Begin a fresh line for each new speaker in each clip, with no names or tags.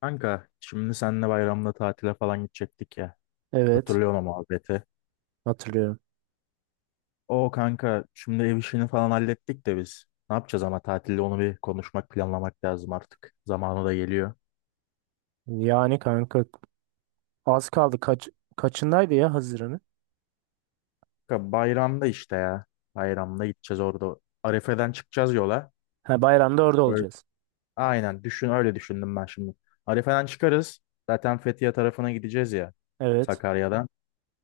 Kanka şimdi seninle bayramda tatile falan gidecektik ya.
Evet,
Hatırlıyorum o muhabbeti.
hatırlıyorum.
O kanka şimdi ev işini falan hallettik de biz. Ne yapacağız ama tatilde onu bir konuşmak planlamak lazım artık. Zamanı da geliyor.
Yani kanka az kaldı. Kaçındaydı ya Haziran'ı?
Kanka bayramda işte ya. Bayramda gideceğiz orada. Arefe'den çıkacağız yola.
Ha, bayramda orada
Böyle,
olacağız.
aynen düşün öyle düşündüm ben şimdi. Arefe'den çıkarız. Zaten Fethiye tarafına gideceğiz ya.
Evet.
Sakarya'dan.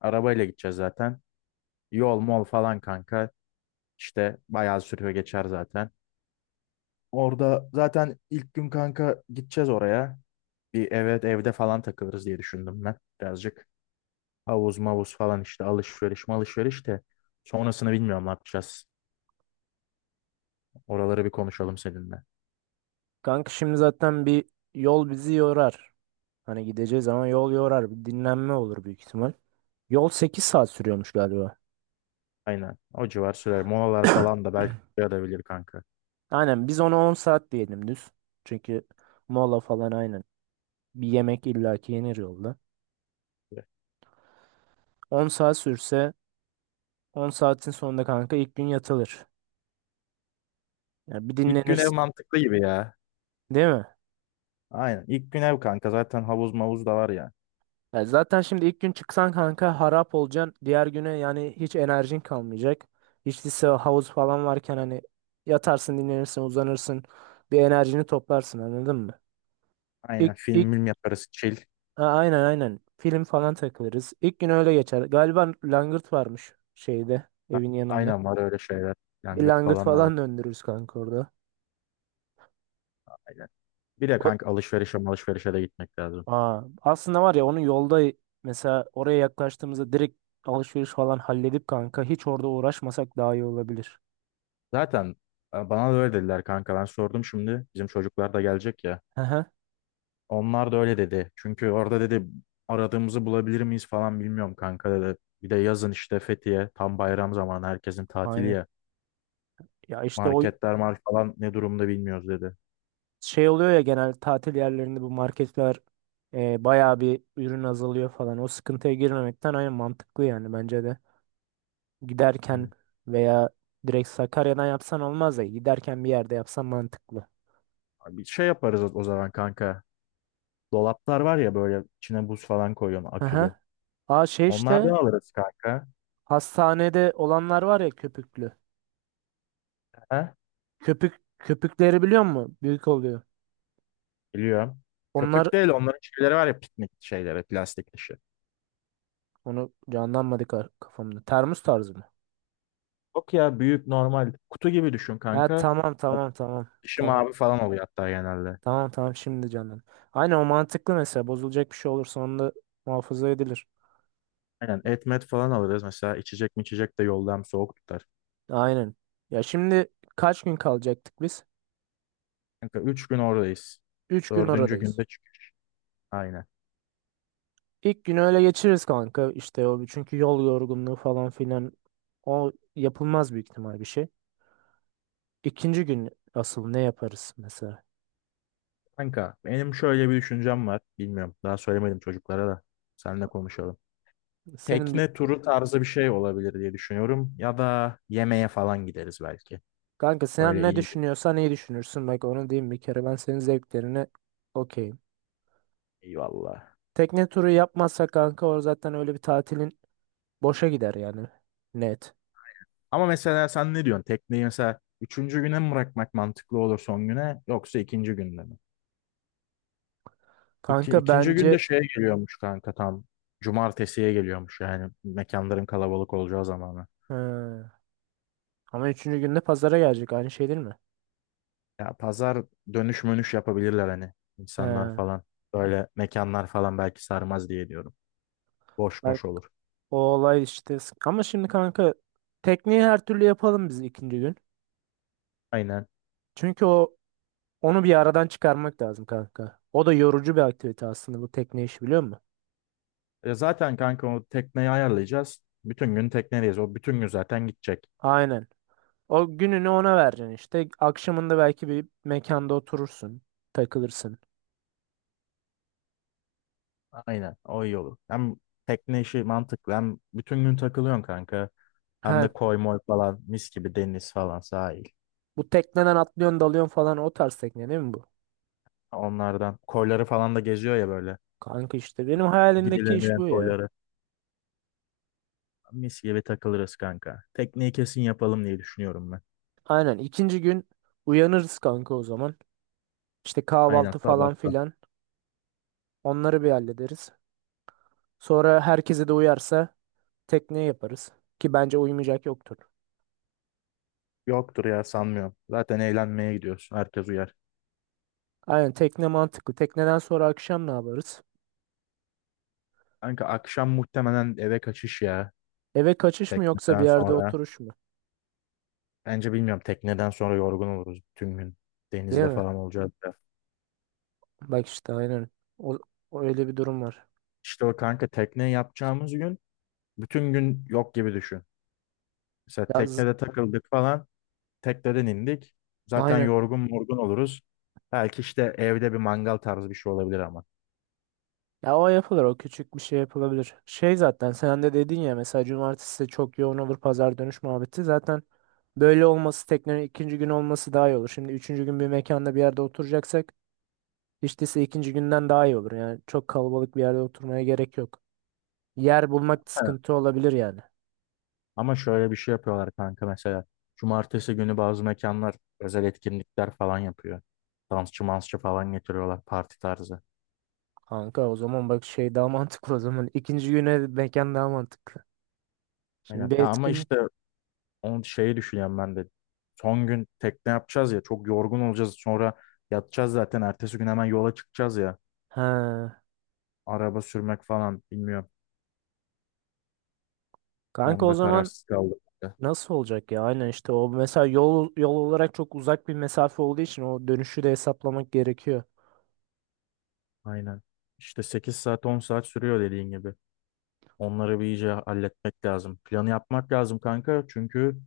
Arabayla gideceğiz zaten. Yol mol falan kanka. İşte bayağı sürüyor geçer zaten. Orada zaten ilk gün kanka gideceğiz oraya. Bir, evet, evde falan takılırız diye düşündüm ben birazcık. Havuz mavuz falan işte alışveriş malışveriş de. Sonrasını bilmiyorum ne yapacağız. Oraları bir konuşalım seninle.
Kanka şimdi zaten bir yol bizi yorar. Hani gideceğiz ama yol yorar. Bir dinlenme olur büyük ihtimal. Yol 8 saat sürüyormuş galiba.
Aynen o civar sürer. Molalar falan da belki yarayabilir kanka.
Aynen biz ona 10 saat diyelim düz. Çünkü mola falan aynen. Bir yemek illaki yenir yolda. 10 saat sürse 10 saatin sonunda kanka ilk gün yatılır. Yani bir
İlk gün ev
dinlenirsin.
mantıklı gibi ya.
Değil mi?
Aynen İlk gün ev kanka zaten havuz mavuz da var ya.
Ya zaten şimdi ilk gün çıksan kanka harap olacaksın. Diğer güne yani hiç enerjin kalmayacak. Hiç lise havuz falan varken hani yatarsın, dinlenirsin, uzanırsın. Bir enerjini toplarsın, anladın mı? İlk,
Aynen
ilk
film film yaparız chill.
ha, aynen, aynen. Film falan takılırız. İlk gün öyle geçer. Galiba langırt varmış şeyde, evin yanında.
Aynen var öyle şeyler.
Bir
Yangıt
langırt
falan da var.
falan döndürürüz kanka orada.
Aynen. Bir de
O-
kanka alışverişe malışverişe de gitmek lazım.
Aa, aslında var ya, onun yolda mesela oraya yaklaştığımızda direkt alışveriş falan halledip kanka hiç orada uğraşmasak daha iyi olabilir.
Zaten bana da öyle dediler kanka. Ben sordum şimdi. Bizim çocuklar da gelecek ya. Onlar da öyle dedi. Çünkü orada dedi aradığımızı bulabilir miyiz falan bilmiyorum kanka dedi. Bir de yazın işte Fethiye tam bayram zamanı herkesin tatili
Aynen.
ya.
Ya işte o
Marketler mark falan ne durumda bilmiyoruz dedi.
şey oluyor ya, genel tatil yerlerinde bu marketler bayağı bir ürün azalıyor falan. O sıkıntıya girmemekten aynen mantıklı yani, bence de. Giderken
Aynen.
veya direkt Sakarya'dan yapsan olmaz da giderken bir yerde yapsan mantıklı.
Abi, bir şey yaparız o zaman kanka. Dolaplar var ya böyle içine buz falan koyuyorsun akülü.
Aha. Aa şey
Onlardan
işte,
alırız kanka.
hastanede olanlar var ya köpüklü.
He?
Köpük köpükleri biliyor musun? Büyük oluyor.
Biliyorum.
Onlar,
Köpük değil onların şeyleri var ya piknik şeyleri plastik dışı.
onu canlanmadı kafamda. Termos tarzı mı?
Yok ya büyük normal kutu gibi düşün
Ha,
kanka.
tamam,
Bak,
tamam, tamam.
dışı
Tamam.
mavi falan oluyor hatta genelde.
Tamam, tamam, şimdi canım. Aynen o mantıklı mesela. Bozulacak bir şey olursa onda muhafaza edilir.
Aynen et met falan alırız. Mesela içecek mi içecek de yolda hem soğuk tutar.
Aynen. Ya şimdi kaç gün kalacaktık biz?
Kanka 3 gün oradayız.
3 gün
Dördüncü
oradayız.
günde çık. Aynen.
İlk günü öyle geçiririz kanka. İşte o çünkü yol yorgunluğu falan filan, o yapılmaz büyük ihtimal bir şey. İkinci gün asıl ne yaparız mesela?
Kanka benim şöyle bir düşüncem var. Bilmiyorum daha söylemedim çocuklara da. Seninle konuşalım.
Senin dü-
Tekne turu tarzı bir şey olabilir diye düşünüyorum. Ya da yemeğe falan gideriz belki.
Kanka sen
Böyle
ne
iyi bir.
düşünüyorsan iyi düşünürsün. Bak onu diyeyim bir kere, ben senin zevklerine okeyim.
Eyvallah.
Tekne turu yapmazsak kanka, o zaten öyle bir tatilin boşa gider yani. Net.
Ama mesela sen ne diyorsun? Tekneyi mesela üçüncü güne mi bırakmak mantıklı olur, son güne, yoksa ikinci günde mi? İki,
Kanka
ikinci
bence.
günde şeye geliyormuş kanka, tam cumartesiye geliyormuş, yani mekanların kalabalık olacağı zamanı.
He. Ama üçüncü günde pazara gelecek, aynı şey değil mi?
Ya pazar dönüş mönüş yapabilirler hani, insanlar
He.
falan, böyle mekanlar falan belki sarmaz diye diyorum. Boş
Ben-
boş olur.
O olay işte ama şimdi kanka, tekniği her türlü yapalım biz ikinci gün.
Aynen.
Çünkü o, onu bir aradan çıkarmak lazım kanka. O da yorucu bir aktivite aslında, bu tekne işi, biliyor musun?
E zaten kanka o tekneyi ayarlayacağız. Bütün gün teknedeyiz. O bütün gün zaten gidecek.
Aynen. O gününü ona vereceksin işte. Akşamında belki bir mekanda oturursun, takılırsın.
Aynen. O iyi olur. Hem tekne işi mantıklı hem bütün gün takılıyorsun kanka. Hem
Ha,
de koy moy falan mis gibi deniz falan sahil.
bu tekneden atlıyorsun, dalıyorsun falan, o tarz tekne değil mi bu?
Onlardan koyları falan da geziyor ya böyle.
Kanka işte benim hayalimdeki iş
Gidilemeyen
bu ya.
koyları. Mis gibi takılırız kanka. Tekneyi kesin yapalım diye düşünüyorum ben.
Aynen ikinci gün uyanırız kanka o zaman. İşte
Aynen
kahvaltı falan
sabahta.
filan, onları bir hallederiz. Sonra herkese de uyarsa tekne yaparız. Ki bence uymayacak yoktur.
Yoktur ya, sanmıyorum. Zaten eğlenmeye gidiyoruz. Herkes uyar.
Aynen, tekne mantıklı. Tekneden sonra akşam ne yaparız?
Kanka akşam muhtemelen eve kaçış ya.
Eve kaçış mı, yoksa bir
Tekneden
yerde
sonra.
oturuş mu?
Bence bilmiyorum, tekneden sonra yorgun oluruz bütün gün.
Değil
Denizde
mi?
falan olacağız da.
Bak işte aynen. O, o öyle bir durum var.
İşte o kanka tekne yapacağımız gün bütün gün yok gibi düşün. Mesela
Ya, z-
teknede takıldık falan. Tekneden indik. Zaten
aynen.
yorgun morgun oluruz. Belki işte evde bir mangal tarzı bir şey olabilir ama.
Ya o yapılır, o küçük bir şey yapılabilir. Şey, zaten sen de dedin ya mesela, cumartesi de çok yoğun olur, pazar dönüş muhabbeti. Zaten böyle olması, teknenin ikinci gün olması daha iyi olur. Şimdi üçüncü gün bir mekanda bir yerde oturacaksak hiç değilse ikinci günden daha iyi olur. Yani çok kalabalık bir yerde oturmaya gerek yok. Yer bulmak
He.
sıkıntı olabilir yani.
Ama şöyle bir şey yapıyorlar kanka mesela. Cumartesi günü bazı mekanlar özel etkinlikler falan yapıyor. Dansçı mansçı falan getiriyorlar, parti tarzı.
Kanka o zaman bak şey daha mantıklı o zaman. İkinci güne mekan daha mantıklı. Şimdi
Aynen.
bir
Ya ama
etkinlik.
işte onu şeyi düşünüyorum ben de. Son gün tekne yapacağız ya, çok yorgun olacağız. Sonra yatacağız zaten. Ertesi gün hemen yola çıkacağız ya.
Ha.
Araba sürmek falan bilmiyorum.
Kanka o
Onda
zaman
kararsız kaldım.
nasıl olacak ya? Aynen işte o mesela, yol, yol olarak çok uzak bir mesafe olduğu için o dönüşü de hesaplamak gerekiyor.
Aynen. İşte 8 saat 10 saat sürüyor dediğin gibi. Onları bir iyice halletmek lazım. Planı yapmak lazım kanka, çünkü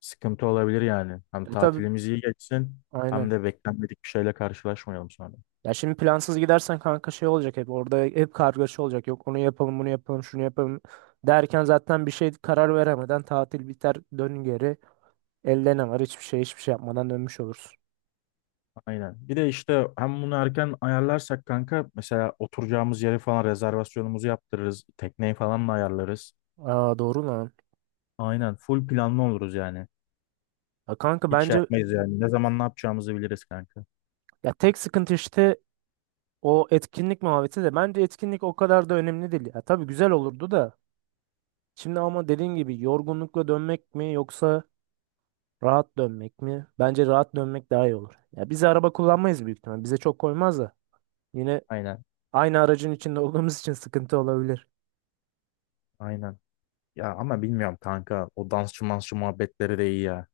sıkıntı olabilir yani. Hem
E tabii,
tatilimiz iyi geçsin hem
aynen.
de beklenmedik bir şeyle karşılaşmayalım sonra.
Ya şimdi plansız gidersen kanka, şey olacak, hep orada hep kargaşa olacak. Yok onu yapalım, bunu yapalım, şunu yapalım derken zaten bir şey karar veremeden tatil biter, dön geri. Elde ne var? Hiçbir şey, hiçbir şey yapmadan dönmüş olursun.
Aynen. Bir de işte hem bunu erken ayarlarsak kanka, mesela oturacağımız yeri falan, rezervasyonumuzu yaptırırız. Tekneyi falan da ayarlarız.
Aa, doğru lan.
Aynen. Full planlı oluruz yani.
Ya kanka
Hiç şey
bence,
yapmayız yani. Ne zaman ne yapacağımızı biliriz kanka.
ya tek sıkıntı işte o etkinlik muhabbeti, de bence etkinlik o kadar da önemli değil. Ya tabii güzel olurdu da, şimdi ama dediğin gibi yorgunlukla dönmek mi, yoksa rahat dönmek mi? Bence rahat dönmek daha iyi olur. Ya biz araba kullanmayız büyük ihtimal. Bize çok koymaz da. Yine
Aynen.
aynı aracın içinde olduğumuz için sıkıntı olabilir.
Aynen. Ya ama bilmiyorum kanka. O dansçı mansçı muhabbetleri de iyi ya.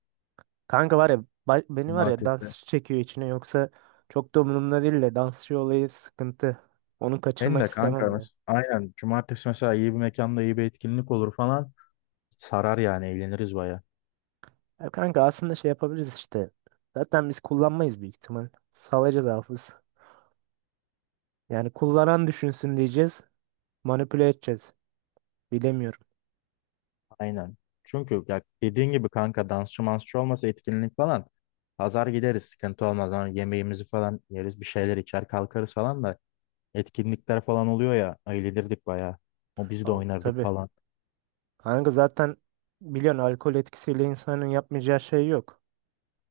Kanka var ya, beni var ya,
Cumartesi.
dans çekiyor içine, yoksa çok da umurumda değil de dansçı olayı sıkıntı. Onu
Ben
kaçırmak
de kanka
istemem ya.
aynen. Cumartesi mesela iyi bir mekanda iyi bir etkinlik olur falan. Sarar yani, eğleniriz baya.
Ya kanka aslında şey yapabiliriz işte. Zaten biz kullanmayız büyük ihtimal. Salacağız hafız. Yani kullanan düşünsün diyeceğiz. Manipüle edeceğiz. Bilemiyorum.
Aynen. Çünkü ya dediğin gibi kanka dansçı mansçı olmasa etkinlik falan. Pazar gideriz, sıkıntı olmaz. Hani yemeğimizi falan yeriz, bir şeyler içer kalkarız falan da. Etkinlikler falan oluyor ya, eğlenirdik baya. O biz de
Al,
oynardık
tabii.
falan.
Kanka zaten biliyorsun, alkol etkisiyle insanın yapmayacağı şey yok.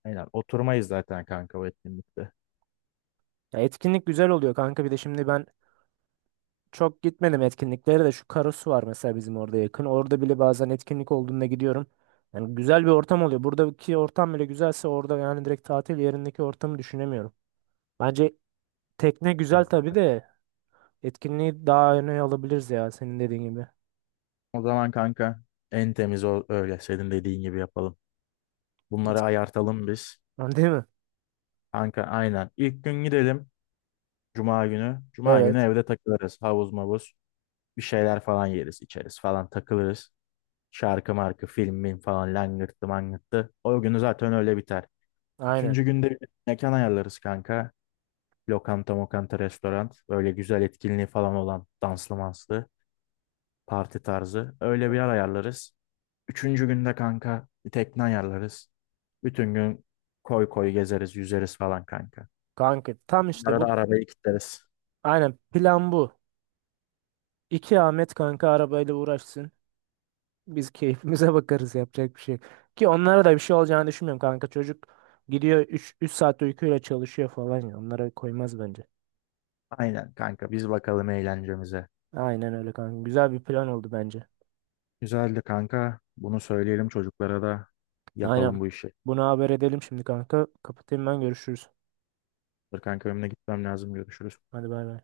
Aynen oturmayız zaten kanka o etkinlikte.
Ya etkinlik güzel oluyor kanka, bir de şimdi ben çok gitmedim etkinliklere de, şu Karasu var mesela bizim orada yakın. Orada bile bazen etkinlik olduğunda gidiyorum. Yani güzel bir ortam oluyor. Buradaki ortam bile güzelse orada, yani direkt tatil yerindeki ortamı düşünemiyorum. Bence tekne güzel
Hani.
tabii de, etkinliği daha öne alabiliriz ya, senin dediğin gibi.
O zaman kanka en temiz o, öyle senin dediğin gibi yapalım.
Et-
Bunları ayartalım biz.
Değil mi?
Kanka aynen. İlk gün gidelim. Cuma günü. Cuma günü
Evet.
evde takılırız. Havuz mavuz. Bir şeyler falan yeriz içeriz falan takılırız. Şarkı markı film mim falan langırttı mangırttı. O günü zaten öyle biter.
Aynen.
Üçüncü günde bir mekan ayarlarız kanka. Lokanta mokanta restoran. Böyle güzel etkinliği falan olan, danslı manslı, parti tarzı. Öyle bir
Of.
yer ayarlarız. Üçüncü günde kanka bir tekne ayarlarız. Bütün gün koy koy gezeriz, yüzeriz falan kanka.
Kanka tam işte
Arada
bu.
arabayı kilitleriz.
Aynen plan bu. İki Ahmet kanka arabayla uğraşsın. Biz keyfimize bakarız, yapacak bir şey yok. Ki onlara da bir şey olacağını düşünmüyorum kanka. Çocuk gidiyor üç saat uykuyla çalışıyor falan ya. Onlara koymaz bence.
Aynen kanka, biz bakalım eğlencemize.
Aynen öyle kanka. Güzel bir plan oldu bence.
Güzeldi kanka. Bunu söyleyelim çocuklara da,
Aynen.
yapalım bu işi.
Bunu haber edelim şimdi kanka. Kapatayım ben, görüşürüz.
Dur kanka, önüne gitmem lazım. Görüşürüz.
Hadi, bay bay.